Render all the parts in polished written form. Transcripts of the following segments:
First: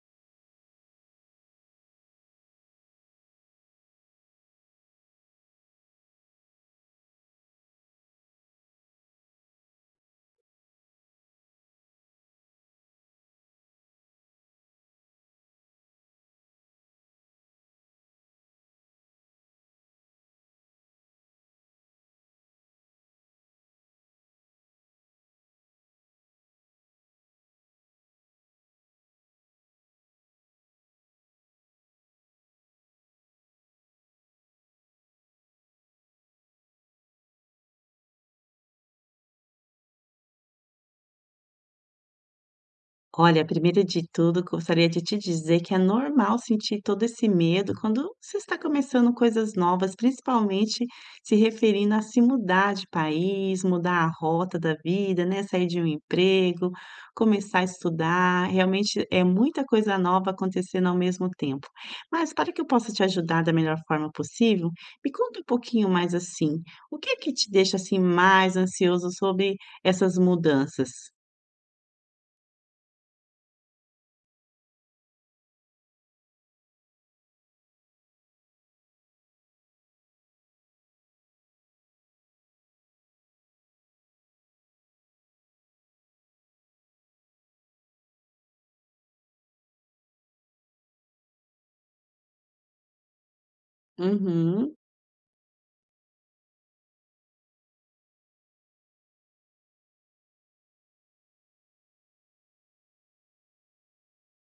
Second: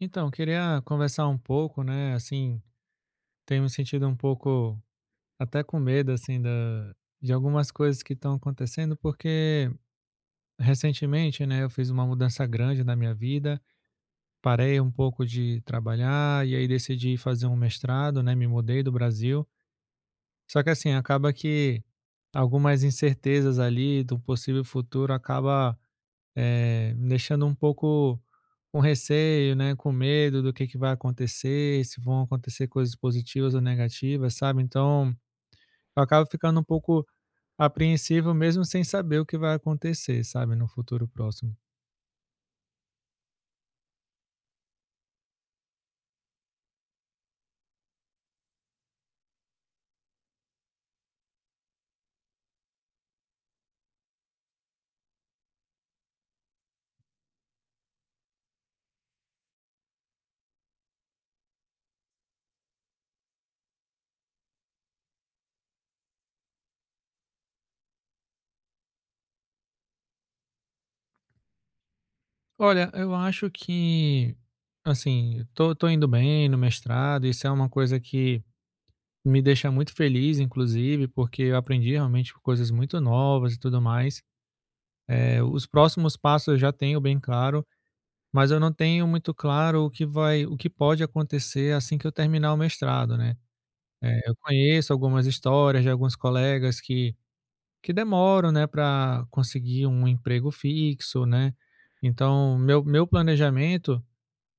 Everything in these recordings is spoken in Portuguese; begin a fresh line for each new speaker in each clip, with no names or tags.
Então, queria conversar um pouco, né? Assim, tenho me sentido um pouco até com medo, assim, de algumas coisas que estão acontecendo, porque recentemente, né, eu fiz uma mudança grande na minha vida, parei um pouco de trabalhar e aí decidi fazer um mestrado, né? Me mudei do Brasil. Só que, assim, acaba que algumas incertezas ali do possível futuro acaba me deixando um pouco com receio, né, com medo do que vai acontecer, se vão acontecer coisas positivas ou negativas, sabe? Então, eu acabo ficando um pouco apreensivo mesmo sem saber o que vai acontecer, sabe, no futuro próximo.
Olha, primeiro de tudo, gostaria de te dizer que é normal sentir todo esse medo quando você está começando coisas novas, principalmente se referindo a se mudar de país, mudar a rota da vida, né? Sair de um emprego, começar a estudar. Realmente é muita coisa nova acontecendo ao mesmo tempo. Mas para que eu possa te ajudar da melhor forma possível, me conta um pouquinho mais assim. O que é que te deixa assim mais ansioso sobre essas mudanças?
Olha, eu acho que, assim, eu tô indo bem no mestrado, isso é uma coisa que me deixa muito feliz, inclusive, porque eu aprendi realmente coisas muito novas e tudo mais. Os próximos passos eu já tenho bem claro, mas eu não tenho muito claro o que pode acontecer assim que eu terminar o mestrado, né. Eu
Uhum.
conheço algumas histórias de alguns colegas que demoram, né, para conseguir um emprego fixo, né. Então meu planejamento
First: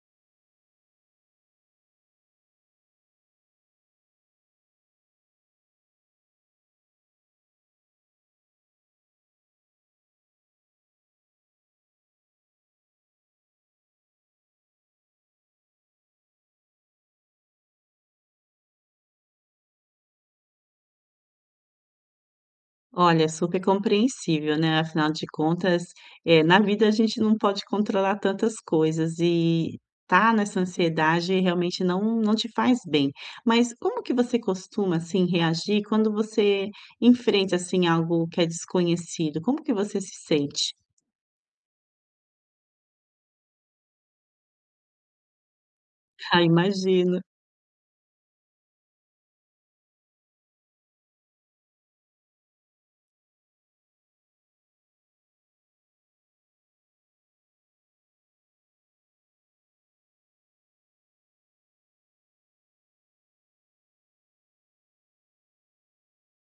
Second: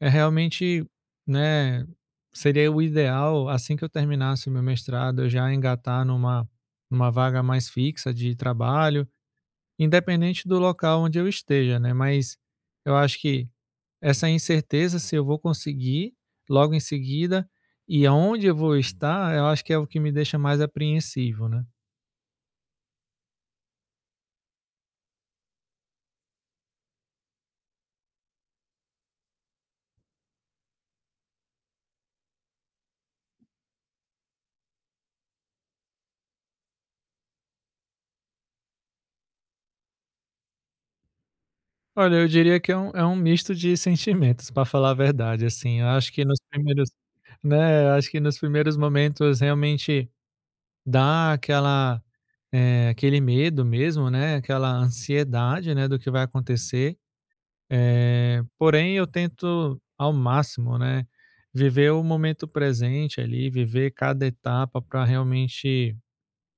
é realmente, né, seria o ideal assim que eu terminasse o meu mestrado eu já engatar numa vaga mais fixa de trabalho, independente do local onde eu esteja, né. Mas eu acho que essa incerteza se eu vou conseguir logo em seguida e aonde eu vou estar, eu acho que é o que me deixa mais apreensivo, né.
Olha, super compreensível, né, afinal de contas, na vida a gente não pode controlar tantas coisas e tá nessa ansiedade realmente não te faz bem. Mas como que você costuma, assim, reagir quando você enfrenta, assim, algo que é desconhecido? Como que você se sente?
Olha, eu diria que é um misto de sentimentos, para falar a verdade, assim. Eu acho que nos
Ah,
primeiros
imagino.
Né, eu acho que nos primeiros momentos realmente dá aquela, aquele medo mesmo, né, aquela ansiedade, né, do que vai acontecer. Porém, eu tento ao máximo, né, viver o momento presente ali, viver cada etapa para realmente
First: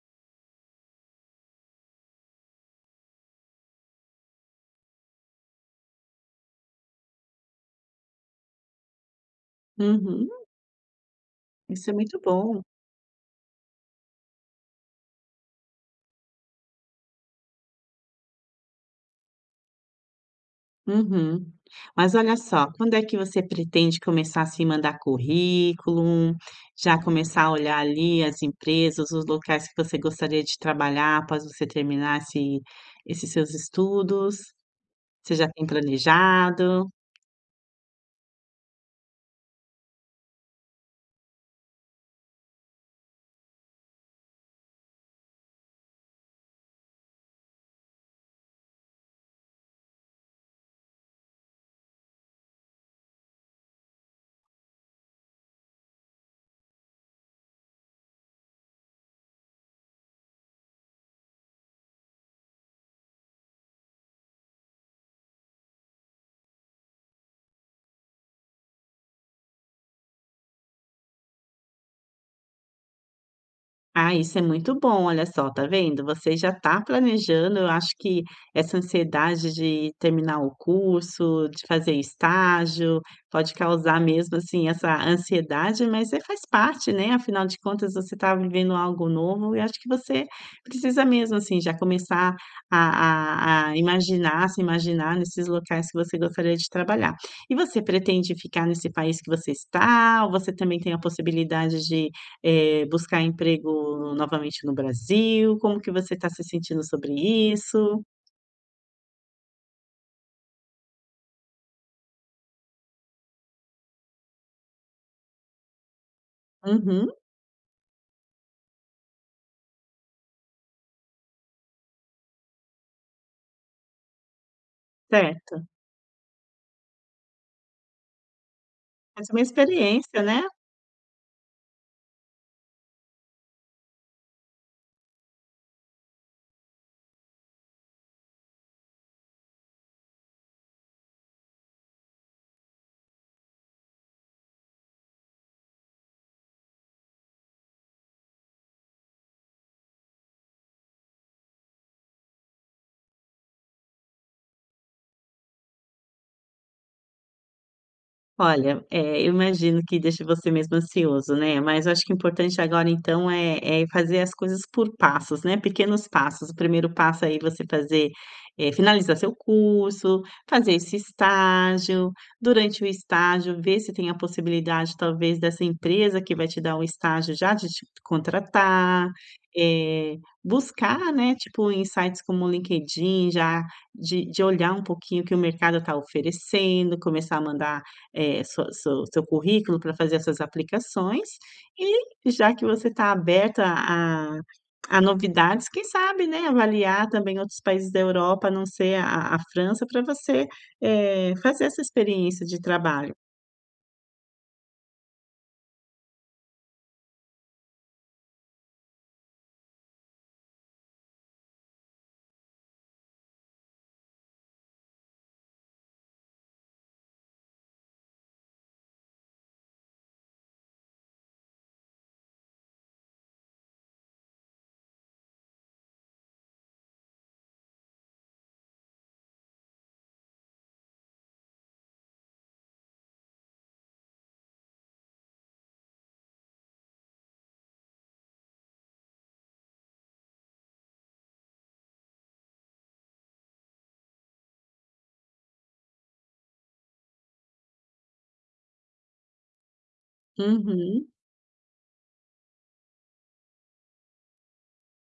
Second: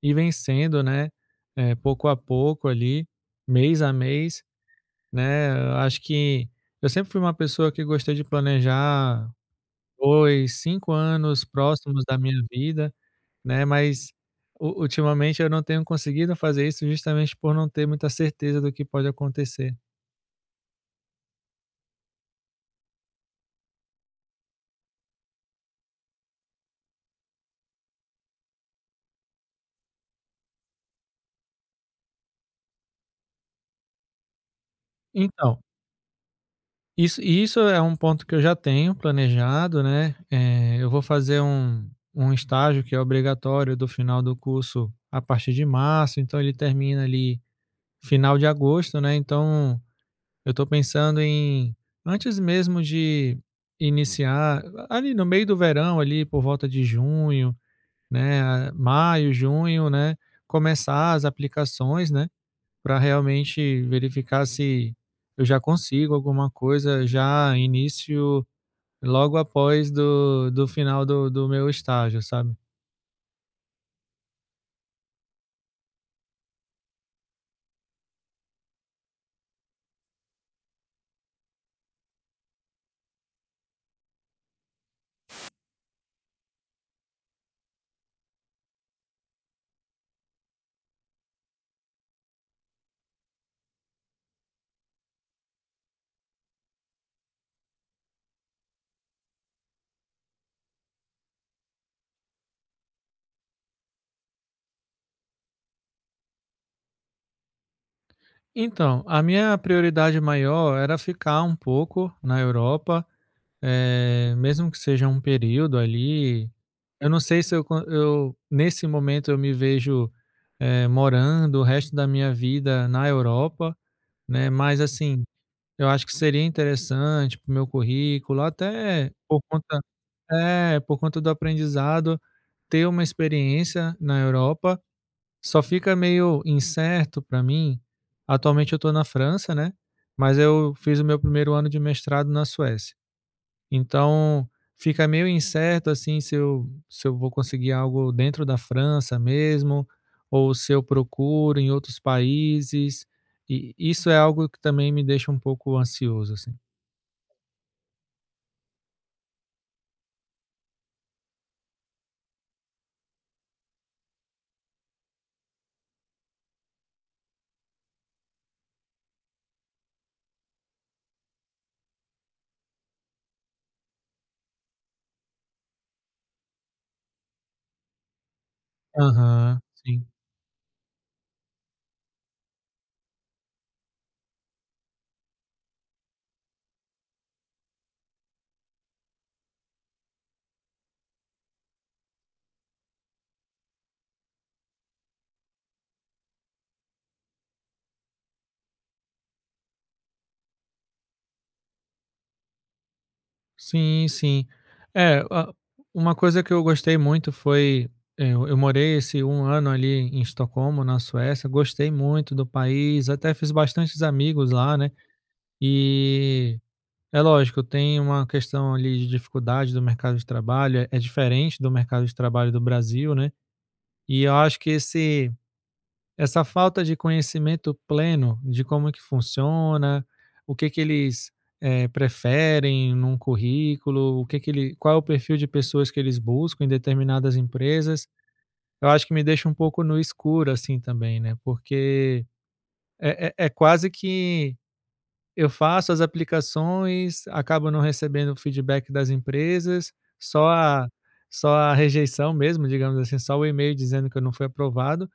ir vencendo, né, pouco a pouco ali, mês a mês, né. Eu acho que eu sempre fui uma pessoa que gostei de planejar
Uhum.
2 5 anos
Isso é
próximos da
muito
minha
bom.
vida, né, mas u ultimamente eu não tenho conseguido fazer isso justamente por não ter muita certeza do que pode acontecer.
Uhum. Mas olha só, quando é que você pretende começar, a se mandar currículo, já começar a olhar ali as empresas, os locais que você gostaria de trabalhar após você terminar esses seus estudos? Você já
Então
tem planejado?
isso é um ponto que eu já tenho planejado, né, eu vou fazer um um estágio que é obrigatório do final do curso a partir de março, então ele termina ali final de agosto, né, então eu estou pensando em antes mesmo de iniciar, ali no meio do verão, ali por volta de junho, né, maio, junho, né, começar as aplicações, né, para realmente verificar se eu já consigo alguma coisa já início logo após do final do meu estágio, sabe?
Ah, isso é muito bom, olha só, tá vendo? Você já está planejando, eu acho que essa ansiedade de terminar o curso, de fazer estágio, pode causar mesmo assim essa ansiedade, mas é faz parte, né? Afinal de contas, você está vivendo algo novo e acho que você precisa mesmo assim já começar a imaginar, se imaginar nesses locais que você gostaria de trabalhar. E você pretende ficar nesse país que você está, ou você também tem a possibilidade de buscar emprego novamente no Brasil? Como que você está se sentindo sobre isso?
Então, a minha prioridade maior era ficar um pouco na Europa, mesmo que seja um período ali.
Uhum,
Eu não sei se eu, con- Eu nesse momento eu me vejo morando o resto da minha vida na Europa, né? Mas assim,
certo.
eu acho que seria interessante para o meu currículo, até
Mas uma
por conta
experiência, né?
por conta do aprendizado, ter uma experiência na Europa. Só fica meio incerto para mim, atualmente eu estou na França, né, mas eu fiz o meu primeiro ano de mestrado na Suécia. Então, fica meio incerto, assim, se eu vou conseguir algo dentro da França mesmo, ou se eu procuro em outros países, e isso é algo que também me deixa um pouco ansioso, assim.
Olha, eu imagino que deixe você mesmo ansioso, né, mas eu acho que o importante agora então é fazer as coisas por passos, né, pequenos passos. O primeiro passo aí é você fazer, finalizar seu curso, fazer esse estágio, durante o estágio ver se tem a possibilidade talvez dessa empresa que vai te dar um estágio já de te contratar,
Aham, sim.
eh, buscar, né, tipo em sites como o LinkedIn já de olhar um pouquinho o que o mercado está oferecendo, começar a mandar é, sua seu seu currículo para fazer essas aplicações e já que você está aberta a novidades, quem sabe, né, avaliar também outros países da Europa, a não ser a França, para você, fazer essa experiência de trabalho.
Sim, sim. É, a Uma coisa que eu gostei muito foi, eu morei esse um ano ali em Estocolmo, na Suécia, gostei muito do país, até fiz bastantes amigos lá, né. E é lógico, tem uma questão ali de dificuldade do mercado de trabalho, é diferente do mercado de trabalho do Brasil, né. E eu acho que esse Essa falta de conhecimento pleno de como que funciona, o que que eles, preferem num currículo, o que que ele qual é o perfil de pessoas que eles buscam em determinadas empresas, eu acho que me deixa um pouco no escuro, assim, também, né, porque é quase que eu faço as aplicações, acabo não recebendo o feedback das empresas, só a
Uhum.
só a rejeição mesmo, digamos assim, só o e-mail dizendo que eu não fui aprovado,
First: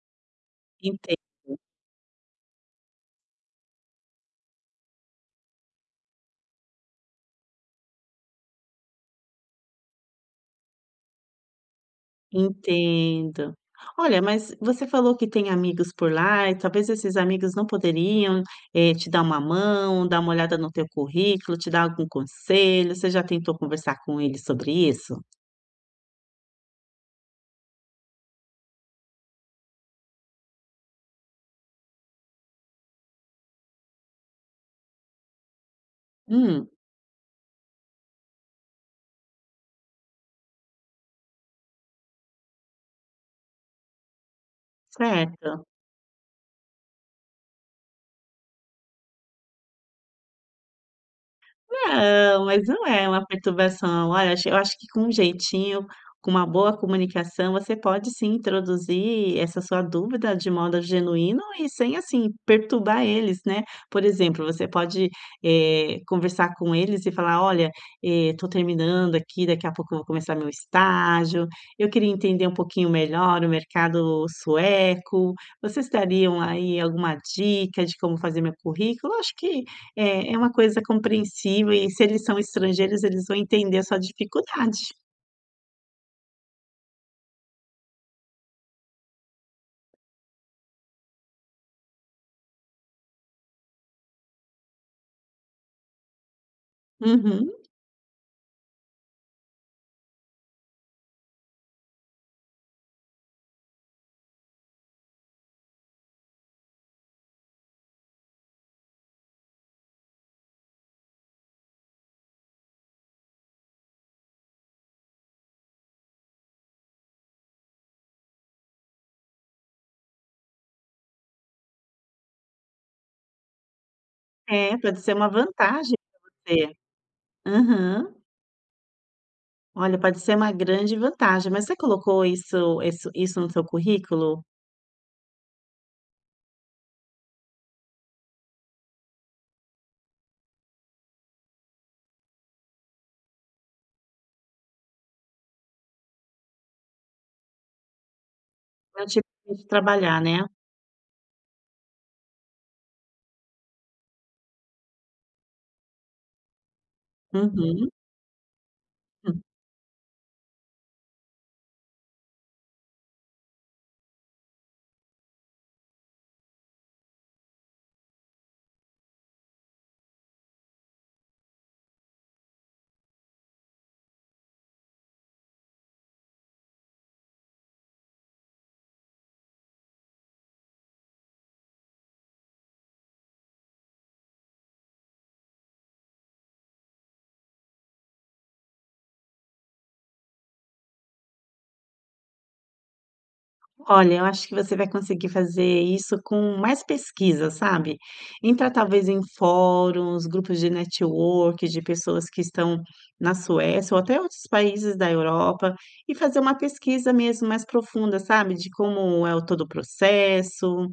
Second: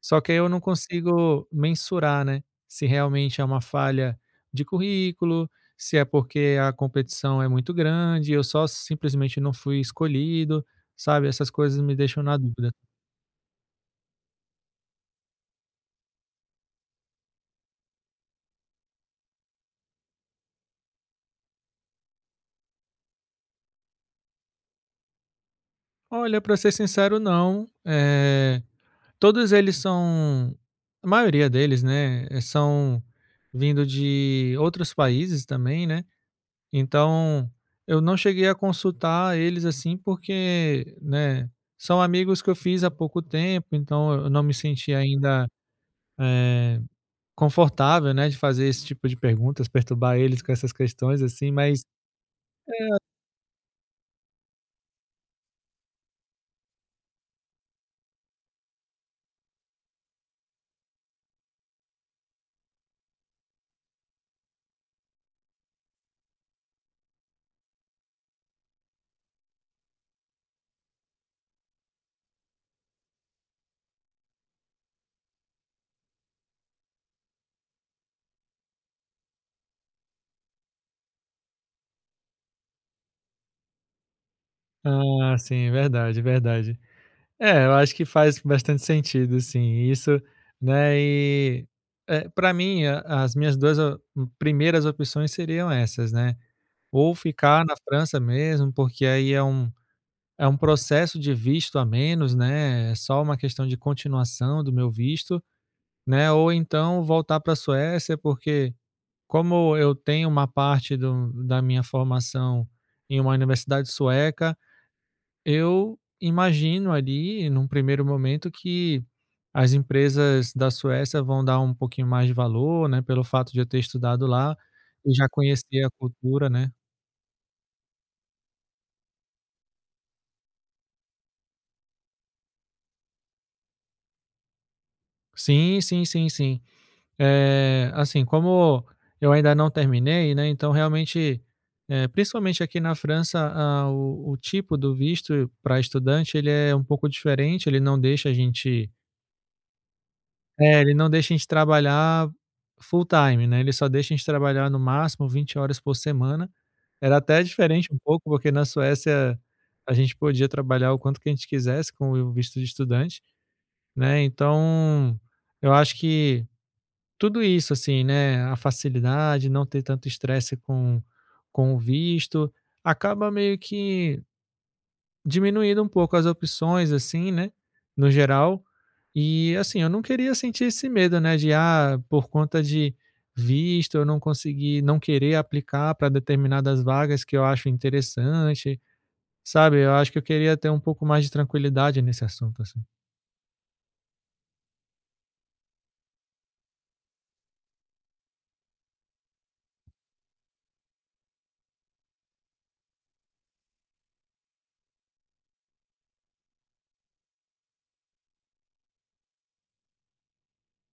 só que aí eu não
Enten
consigo mensurar, né, se realmente é uma falha de currículo, se é porque a competição é muito grande, eu só simplesmente não fui escolhido, sabe, essas coisas me deixam na dúvida.
entendo. Olha, mas você falou que tem amigos por lá e talvez esses amigos não poderiam, te dar uma mão, dar uma olhada no teu currículo, te dar algum conselho, você já tentou conversar com eles sobre isso?
Olha, para ser sincero, não, todos eles são, a maioria deles, né, são vindo de outros países também, né.
Hum,
Então, eu não cheguei a consultar eles, assim, porque, né, são amigos que eu fiz há pouco tempo, então eu não me senti ainda,
certo.
eh, confortável, né, de fazer esse tipo de perguntas, perturbar eles com essas questões, assim, mas.
Não, mas não é uma perturbação. Olha, acho eu acho que com um jeitinho, com uma boa comunicação, você pode sim introduzir essa sua dúvida de modo genuíno e sem, assim, perturbar eles, né. Por exemplo, você pode, conversar com eles e falar: "Olha, estou terminando aqui, daqui a pouco eu vou começar meu estágio, eu queria entender um pouquinho melhor o mercado sueco. Vocês dariam aí alguma dica de como fazer meu currículo?" Acho que é, é uma coisa compreensível e se eles são estrangeiros, eles vão entender a sua dificuldade.
Ah, sim, verdade, verdade. É, eu acho que faz bastante sentido, sim, isso, né, e, para mim, a as minhas 2 o primeiras opções seriam essas, né, ou
Uhum.
ficar na França mesmo, porque aí é um processo de visto a menos, né, é só uma questão de continuação do meu visto, né, ou então voltar para a Suécia, porque como eu tenho uma parte do da minha formação em uma universidade sueca, eu imagino ali, num primeiro momento, que as empresas da Suécia vão dar um pouquinho mais de valor, né, pelo fato de eu ter estudado lá
É, pode
e
ser
já
uma
conhecer a
vantagem pra
cultura, né.
você. Aham. Olha, pode ser uma grande vantagem, mas você colocou isso no seu currículo?
Sim, sim, sim, sim. Assim, como eu ainda não terminei, né, então realmente, principalmente aqui na França, ah, o tipo do visto para estudante, ele é um pouco diferente, ele não deixa a gente
Não te trabalhar, né?
é, ele não deixa a gente trabalhar full time, né, ele só deixa a gente trabalhar no máximo 20 horas por semana. Era até diferente
Uhum.
um pouco, porque na Suécia a gente podia trabalhar o quanto que a gente quisesse com o visto de estudante, né, então eu acho que tudo isso, assim, né, a facilidade, não ter tanto estresse com o visto, acaba meio que diminuindo um pouco as opções, assim, né, no geral. E, assim, eu não queria sentir esse medo, né, de, ah, por conta de visto, eu não conseguir, não querer aplicar para determinadas vagas que eu acho interessante, sabe? Eu acho que eu queria ter um pouco mais de tranquilidade nesse assunto, assim.
Olha, eu acho que você vai conseguir fazer isso com mais pesquisa, sabe? Entrar talvez em fóruns, grupos de network, de pessoas que estão na Suécia ou até outros países da Europa e fazer uma pesquisa mesmo mais profunda, sabe? De como é o todo o processo.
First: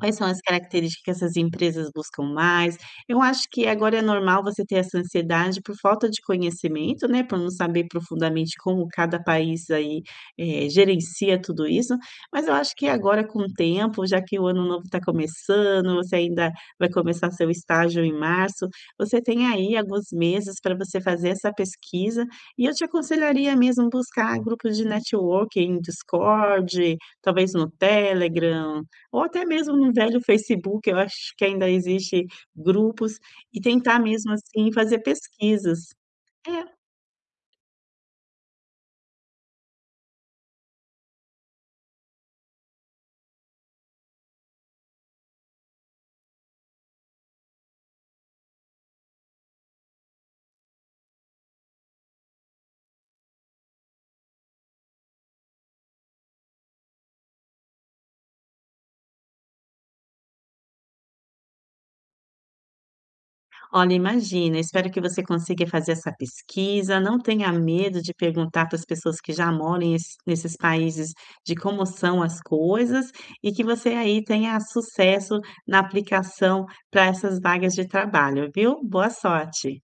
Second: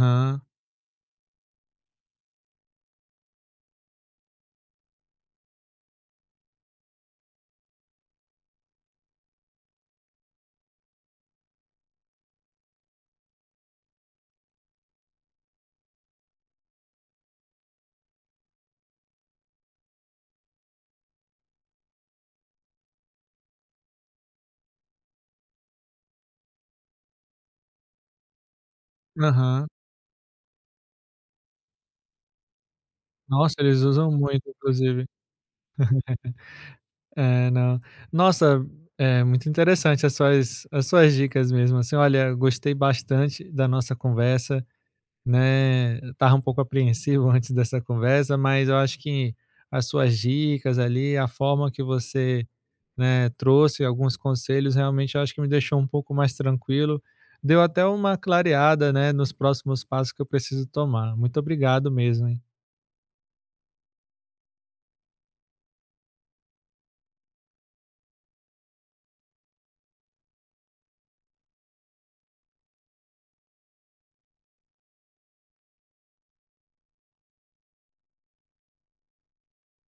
Quais são as características que essas empresas buscam mais? Eu acho que agora é normal você ter essa ansiedade por falta de conhecimento, né, por não saber profundamente como cada país aí, gerencia tudo isso, mas eu acho que agora com o tempo, já que o ano novo está começando, você ainda vai começar seu estágio em março, você tem aí alguns meses para você fazer essa pesquisa, e eu te aconselharia mesmo buscar grupos de networking, Discord, talvez no Telegram, ou até
aham.
mesmo no velho Facebook, eu acho que ainda existe grupos,
Nossa,
e
eles
tentar
usam
mesmo,
muito,
assim, fazer
inclusive.
pesquisas. É.
É, não. Nossa, muito interessante as suas dicas mesmo, assim, olha, gostei bastante da nossa conversa, né, estava um pouco apreensivo antes dessa conversa, mas eu acho que as suas dicas ali, a forma que você, né, trouxe alguns conselhos, realmente eu acho que me deixou um pouco mais tranquilo, deu até uma clareada, né, nos próximos passos que eu preciso tomar. Muito obrigado mesmo, hein.
Olha, imagina, espero que você consiga fazer essa pesquisa, não tenha medo de perguntar para as pessoas que já moram em es nesses países de como são as coisas, e que você aí tenha sucesso na aplicação para essas vagas de trabalho, viu? Boa sorte.